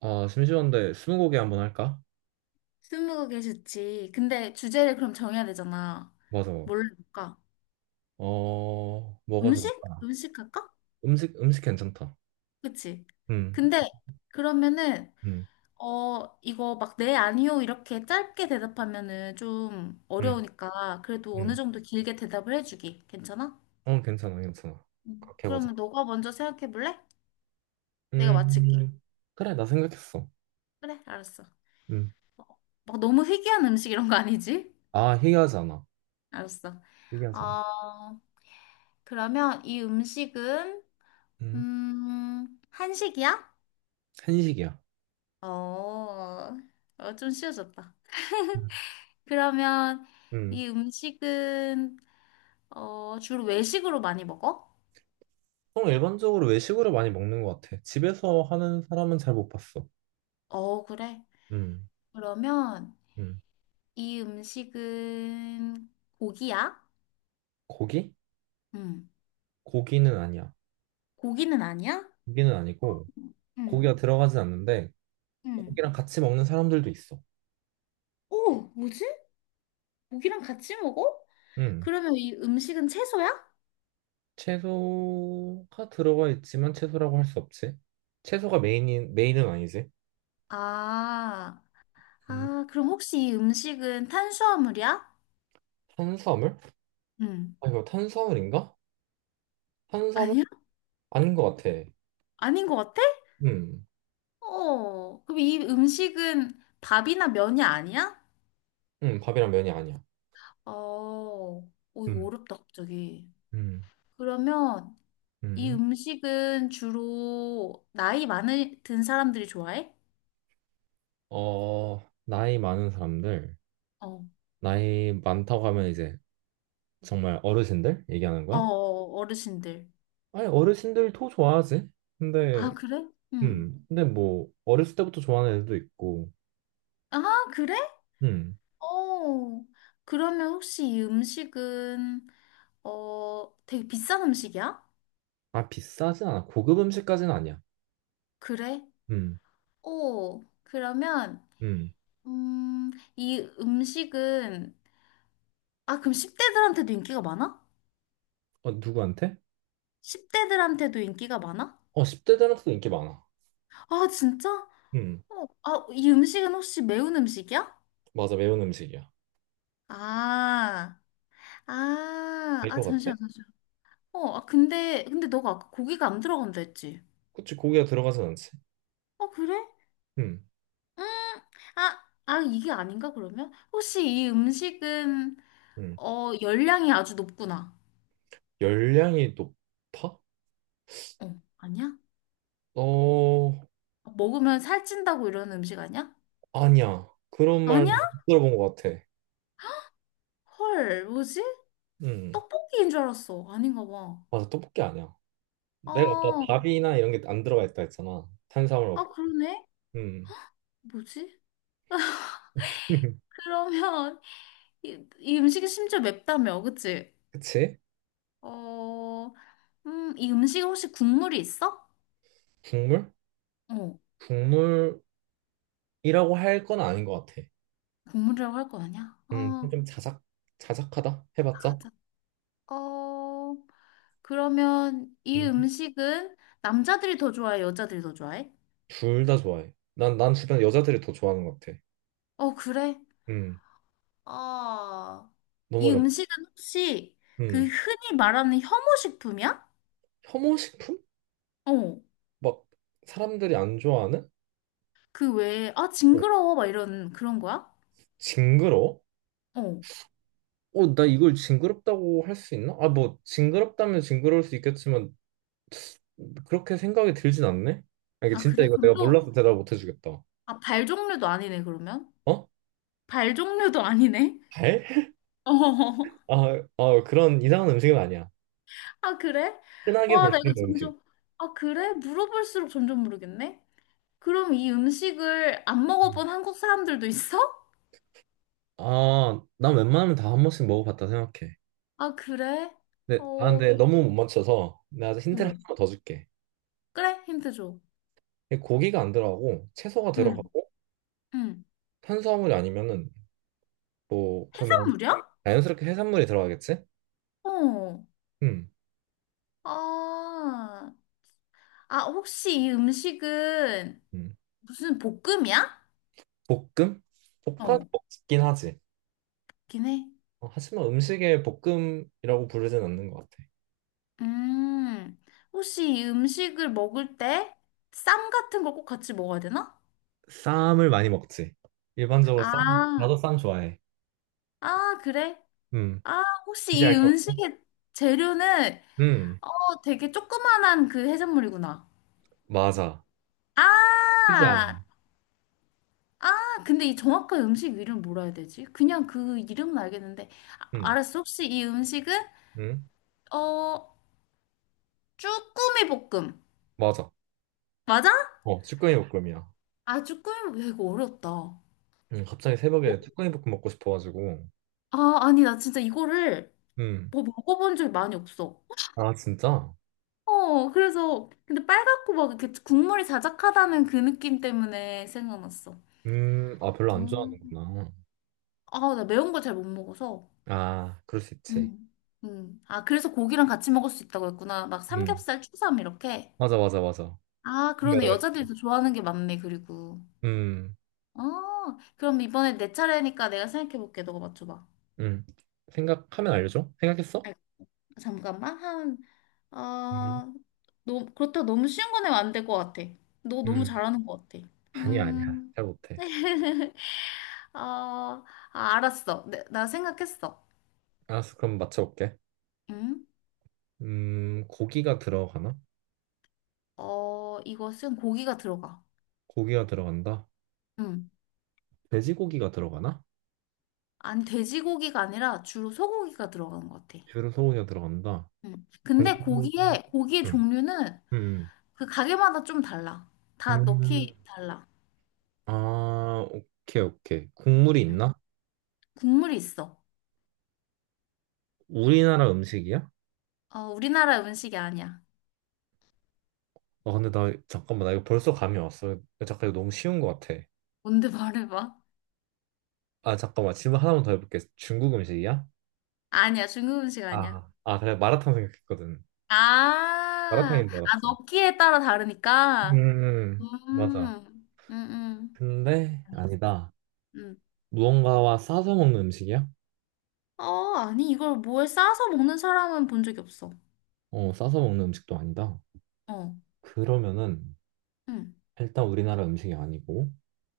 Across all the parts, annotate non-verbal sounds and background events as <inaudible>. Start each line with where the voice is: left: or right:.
right: 아, 심심한데 스무고개 한번 할까?
left: 스무고개 좋지. 근데 주제를 그럼 정해야 되잖아.
right: 맞아.
left: 뭘로 할까?
right: 뭐가
left: 음식?
right: 좋을까?
left: 음식 할까?
right: 음식, 음식 괜찮다.
left: 그치?
right: 음,
left: 근데 그러면은
right: 음,
left: 이거 막 네, 아니요 이렇게 짧게 대답하면은 좀
right: 음,
left: 어려우니까 그래도 어느
right: 음.
left: 정도 길게 대답을 해주기. 괜찮아?
right: 어, 괜찮아, 괜찮아.
left: 응.
right: 그렇게 해보자.
left: 그러면 너가 먼저 생각해 볼래? 내가 맞힐게.
right: 음, 그래, 나 생각했어.
left: 그래, 알았어.
right: 음.
left: 막 너무 희귀한 음식 이런 거 아니지?
right: 아, 희귀하지 않아.
left: 알았어.
right: 희귀하지 않아.
left: 어, 그러면 이 음식은
right: 음,
left: 한식이야?
right: 한식이야.
left: 어, 어, 좀 쉬워졌다.
right: 음.
left: 그러면
right: 음.
left: 이 음식은 어, 주로 외식으로 많이 먹어?
right: 보통 일반적으로 외식으로 많이 먹는 것 같아. 집에서 하는 사람은 잘 못 봤어.
left: 어, 그래.
right: 음,
left: 그러면
right: 음.
left: 이 음식은 고기야?
right: 고기?
left: 응.
right: 고기는 아니야.
left: 고기는 아니야?
right: 고기는 아니고,
left: 응.
right: 고기가 들어가진 않는데,
left: 응.
right: 고기랑 같이 먹는 사람들도 있어.
left: 오, 뭐지? 고기랑 같이 먹어?
right: 음,
left: 그러면 이 음식은 채소야?
right: 채소가 들어가 있지만 채소라고 할 수 없지. 채소가 메인인 메인은 아니지.
left: 아,
right: 음,
left: 아, 그럼 혹시 이 음식은 탄수화물이야?
right: 탄수화물?
left: 응.
right: 아 이거 탄수화물인가? 탄수화물?
left: 아니야?
right: 아닌 것 같아.
left: 아닌 것 같아?
right: 음,
left: 어, 그럼 이 음식은 밥이나 면이 아니야?
right: 밥이랑 면이 아니야.
left: 어, 오, 이거
right: 음,
left: 어렵다, 갑자기.
right: 음,
left: 그러면 이
right: 음.
left: 음식은 주로 나이 많은 든 사람들이 좋아해?
right: 어, 나이 많은 사람들,
left: 어,
right: 나이 많다고 하면 이제 정말 어르신들 얘기하는
left: 어,
right: 거야?
left: 어, 어르신들.
right: 아니 어르신들도 좋아하지. 근데,
left: 아, 그래? 응.
right: 근데 어렸을 때부터 좋아하는 애들도 있고,
left: 아, 그래?
right: 음,
left: 어, 그러면 혹시 이 음식은, 어, 되게 비싼 음식이야?
right: 아 비싸진 않아. 고급 음식까지는 아니야.
left: 그래?
right: 음,
left: 어, 그러면,
right: 음.
left: 음, 이 음식은 아, 그럼 10대들한테도 인기가 많아?
right: 어, 누구한테?
left: 10대들한테도 인기가 많아?
right: 어, 10대 들한테도 인기 많아.
left: 아, 진짜?
right: 음,
left: 어, 아, 이 음식은 혹시 매운 음식이야?
right: 맞아, 매운 음식이야.
left: 아, 아,
right: 될
left: 아,
right: 것 같아?
left: 잠시만, 잠시만. 어, 아, 근데 너가 아까 고기가 안 들어간다 했지?
right: 그치, 고기가 들어가진 않지.
left: 어, 그래?
right: 음,
left: 음, 아, 아, 이게 아닌가, 그러면? 혹시 이 음식은,
right: 음.
left: 어, 열량이 아주 높구나.
right: 열량이 높아?
left: 어, 아니야?
right: 어,
left: 먹으면 살찐다고 이러는 음식 아니야?
right: 아니야. 그런 말
left: 아니야?
right: 들어본 것 같아.
left: 헐, 뭐지?
right: 음,
left: 떡볶이인 줄 알았어. 아닌가 봐.
right: 맞아, 떡볶이 아니야. 내가 아까
left: 아,
right: 밥이나 이런 게 안 들어가 있다 했잖아. 탄수화물
left: 아,
right: 없고.
left: 그러네?
right: 음,
left: 뭐지?
right: <laughs>
left: 그러면 <laughs> 이, 이 음식이 심지어 맵다며, 그치?
right: 그치?
left: 어, 이 음식에 혹시 국물이 있어?
right: 국물?
left: 어,
right: 국물이라고 할 건 아닌 것 같아.
left: 국물이라고 할 거 아니야? 어,
right: 좀 자작, 자작하다? 해봤자?
left: 맞아. 어, 그러면 이 음식은 남자들이 더 좋아해, 여자들이 더 좋아해?
right: 둘 다 좋아해. 난 주변 여자들이 더 좋아하는 것 같아.
left: 어, 그래?
right: 음,
left: 아,
right: 너무
left: 이
right: 어렵.
left: 음식은 혹시
right: 음,
left: 그 흔히 말하는 혐오식품이야?
right: 혐오식품?
left: 어,
right: 막 사람들이 안 좋아하는?
left: 그 외에, 아,
right: 어,
left: 징그러워, 막 이런 그런 거야?
right: 징그러워?
left: 어.
right: 어, 나 이걸 징그럽다고 할 수 있나? 아, 뭐 징그럽다면 징그러울 수 있겠지만 그렇게 생각이 들진 않네. 아, 이게
left: 아,
right: 진짜
left: 그래?
right: 이거
left: 그럼
right: 내가
left: 또
right: 몰라서 대답 못 해주겠다.
left: 아, 발 종류도 아니네, 그러면?
right: 어?
left: 발 종류도 아니네?
right: 발? <laughs>
left: <laughs> 어,
right: 아, 아, 그런 이상한 음식은 아니야.
left: 아, 그래?
right: 흔하게
left: 와,
right: 볼
left: 나
right: 수
left: 이거
right: 있는 음식.
left: 점점, 아, 그래? 물어볼수록 점점 모르겠네? 그럼 이 음식을 안
right: 음.
left: 먹어본 한국 사람들도 있어?
right: 아, 난 웬만하면 다 한 번씩 먹어봤다 생각해.
left: 아, 그래?
right: 근데, 아,
left: 어, 어,
right: 근데 너무 못 맞춰서 내가 힌트를 하나 더 줄게.
left: 그래? 힌트 줘.
right: 근데 고기가 안 들어가고 채소가
left: 응,
right: 들어가고
left: 응.
right: 탄수화물이 아니면은 뭐 그러면
left: 해산물이야?
right: 자연스럽게 해산물이 들어가겠지?
left: 어,
right: 음,
left: 아, 아, 혹시 이 음식은
right: 음.
left: 무슨 볶음이야?
right: 볶음? 볶아
left: 어,
right: 먹긴 하지.
left: 긴 해.
right: 어, 하지만 음식에 볶음이라고 부르진 않는 것 같아.
left: 음, 혹시 이 음식을 먹을 때 쌈 같은 거 꼭 같이 먹어야 되나?
right: 쌈을 많이 먹지. 일반적으로 쌈,
left: 아,
right: 나도 쌈 좋아해.
left: 아, 그래?
right: 음.
left: 아,
right: 이제
left: 혹시 이
right: 알 것 같아.
left: 음식의 재료는
right: 음,
left: 어, 되게 조그만한 그 해산물이구나.
right: 맞아.
left: 아,
right: 크지 않아.
left: 아, 근데 이 정확한 음식 이름 뭐라 해야 되지? 그냥 그 이름은 알겠는데.
right: 음,
left: 아, 알았어. 혹시 이 음식은
right: 음,
left: 어, 쭈꾸미 볶음.
right: 맞아.
left: 맞아?
right: 어, 쭈꾸미 볶음이야.
left: 아, 쭈꾸미 볶음. 야, 이거 어렵다. 어,
right: 갑자기 새벽에 쭈꾸미 볶음 먹고 싶어가지고.
left: 아, 아니, 나 진짜 이거를
right: 음.
left: 뭐 먹어본 적 많이 없어.
right: 아, 진짜?
left: 어, 그래서 근데 빨갛고 막 이렇게 국물이 자작하다는 그 느낌 때문에 생각났어.
right: 아, 별로 안
left: 음.
right: 좋아하는구나.
left: 아, 나 매운 거 잘 못 먹어서.
right: 아, 그럴 수 있지.
left: 음. 음. 아, 그래서 고기랑 같이 먹을 수 있다고 했구나. 막
right: 음,
left: 삼겹살, 추삼 이렇게.
right: 맞아, 맞아, 맞아.
left: 아, 그러네.
right: 생각을
left: 여자들이 더 좋아하는 게 많네, 그리고.
right: 해.
left: 어, 그럼 이번에 내 차례니까 내가 생각해볼게. 너가 맞춰봐.
right: 음. 생각하면 알려줘? 생각했어?
left: 아, 잠깐만. 한,
right: 음,
left: 아, 너, 그렇다. 고 너무 쉬운 건 내면 안 될 것 같아. 너 너무
right: 음.
left: 잘하는 것 같아.
right: 아니야, 아니야.
left: 음.
right: 잘 못해.
left: <laughs> 어, 아, 알았어. 나 생각했어.
right: 알았어, 그럼 맞춰볼게.
left: 응?
right: 고기가 들어가나?
left: 어, 이것은 고기가 들어가.
right: 고기가 들어간다.
left: 응.
right: 돼지고기가 들어가나?
left: 아니, 돼지고기가 아니라 주로 소고기가 들어가는 것 같아.
right: 주로 소고기가 들어간다.
left: 응. 근데
right: 국물,
left: 고기의
right: 음,
left: 종류는
right: 음,
left: 그 가게마다 좀 달라. 다
right: 음.
left: 넣기 달라.
right: 아, 오케이, 오케이. 국물이
left: 응.
right: 있나?
left: 국물이 있어.
right: 우리나라 음식이야?
left: 어, 우리나라 음식이 아니야.
right: 아, 잠깐만, 나 이거 벌써 감이 왔어. 잠깐, 이거 너무 쉬운 것 같아.
left: 뭔데 <laughs> 말해봐.
right: 아, 잠깐만. 질문 하나만 더 해볼게. 중국 음식이야?
left: 아니야, 중국 음식 아니야.
right: 아, 아, 그래. 마라탕 생각했거든.
left: 아,
right: 마라탕인 줄
left: 아,
right: 알았어.
left: 넣기에 따라 다르니까.
right: 맞아.
left: 음, 음, 음.
right: 근데
left: 알겠어.
right: 아니다.
left: 음.
right: 무언가와 싸서 먹는 음식이야?
left: 어, 아니, 이걸 뭐에 싸서 먹는 사람은 본 적이 없어.
right: 어, 싸서 먹는 음식도 아니다.
left: 어,
right: 그러면은
left: 응,
right: 일단 우리나라 음식이 아니고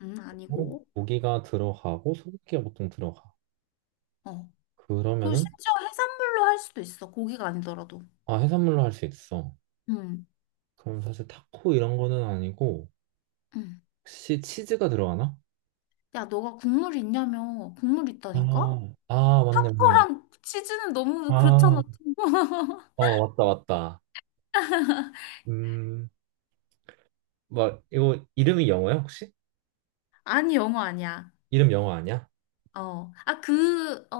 left: 응,
right: 어?
left: 아니고.
right: 고기가 들어가고 소고기가 보통 들어가.
left: 어. 그리고
right: 그러면은
left: 심지어 해산물로 할 수도 있어. 고기가 아니더라도.
right: 아, 해산물로 할 수 있어.
left: 응,
right: 그럼 사실 타코 이런 거는 아니고
left: 응.
right: 혹시 치즈가 들어가나?
left: 야, 너가 국물 있냐며. 국물
right: 아,
left: 있다니까?
right: 아, 맞네, 맞네.
left: 타코랑 치즈는 너무 그렇잖아.
right: 아,
left: <laughs>
right: 어, 맞다, 맞다. 음, 뭐 이거 이름이 영어야 혹시?
left: 아니, 영어 아니야.
right: 이름 영어 아니야?
left: 어. 아, 그, 어,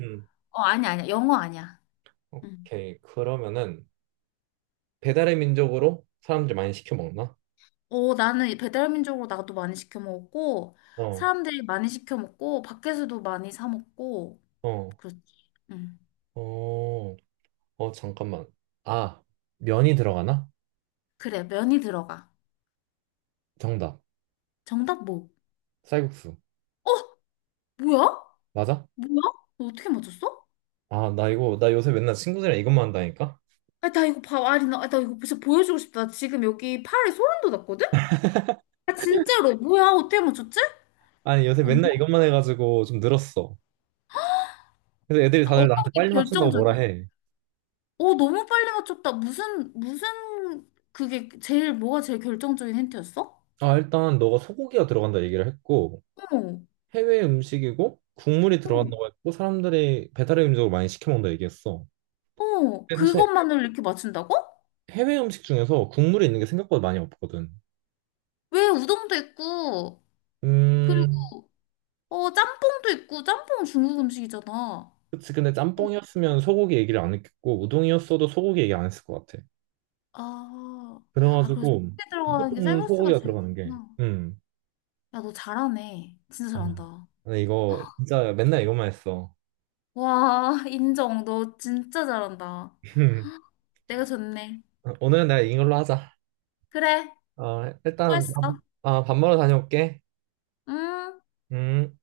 right: 음.
left: 어, 아니, 아니야. 영어 아니야. 응.
right: 오케이 그러면은 배달의 민족으로 사람들 많이 시켜 먹나?
left: 어, 나는 배달민족으로 나도 많이 시켜 먹었고,
right: 어,
left: 사람들이 많이 시켜 먹고, 밖에서도 많이 사 먹고,
right: 어,
left: 그렇지. 응.
right: 어, 어 잠깐만. 아 면이 들어가나?
left: 그래, 면이 들어가.
right: 정답.
left: 정답 뭐?
right: 쌀국수
left: 어? 뭐야?
right: 맞아?
left: 뭐야? 너 어떻게 맞췄어?
right: 아 나 이거 나 요새 맨날 친구들이랑 이것만 한다니까?
left: 아, 나 이거 봐, 아리나. 아, 나 이거 진짜 보여주고 싶다. 나 지금 여기 팔에 소름 돋았거든? 아, 진짜로. 뭐야? 어떻게 맞췄지?
right: 아니 요새 맨날
left: 뭐-
right: 이것만 해가지고 좀 늘었어. 그래서 애들이 다들 나한테
left: 어떻게
right: 빨리 맞춘다고 뭐라
left: 결정적이었어?
right: 해.
left: 어, 너무 빨리 맞췄다. 무슨, 무슨, 그게 제일, 뭐가 제일 결정적인 힌트였어?
right: 아 일단 너가 소고기가 들어간다 얘기를 했고
left: 어,
right: 해외 음식이고 국물이
left: 어,
right: 들어간다고 했고 사람들이 배달의 음식으로 많이 시켜 먹는다 얘기했어.
left: 어.
right: 근데 사실
left: 그것만을 이렇게 맞춘다고?
right: 해외 음식 중에서 국물이 있는 게 생각보다 많이 없거든.
left: 왜 우동도 있고, 그리고,
right: 음,
left: 어, 짬뽕도 있고, 짬뽕은 중국 음식이잖아.
right: 그치. 근데 짬뽕이었으면 소고기 얘기를 안 했겠고 우동이었어도 소고기 얘기 안 했을 것 같아.
left: 아, 아, 그리고 속에
right: 그래가지고
left: 들어가는 게
right: 무조건
left: 쌀국수가
right: 소고기가
left: 제일
right: 들어가는 게.
left: 좋구나.
right: 음.
left: 야, 너 잘하네. 진짜
right: 아,
left: 잘한다.
right: 근데 이거 진짜 맨날 이것만 했어.
left: 와, <laughs> 인정. 너 진짜 잘한다.
right: <laughs>
left: 내가 졌네.
right: 오늘은 내가 이걸로 하자.
left: 그래,
right: 아, 일단 밥,
left: 수고했어.
right: 아, 밥 먹으러 다녀올게.
left: 응?
right: 음.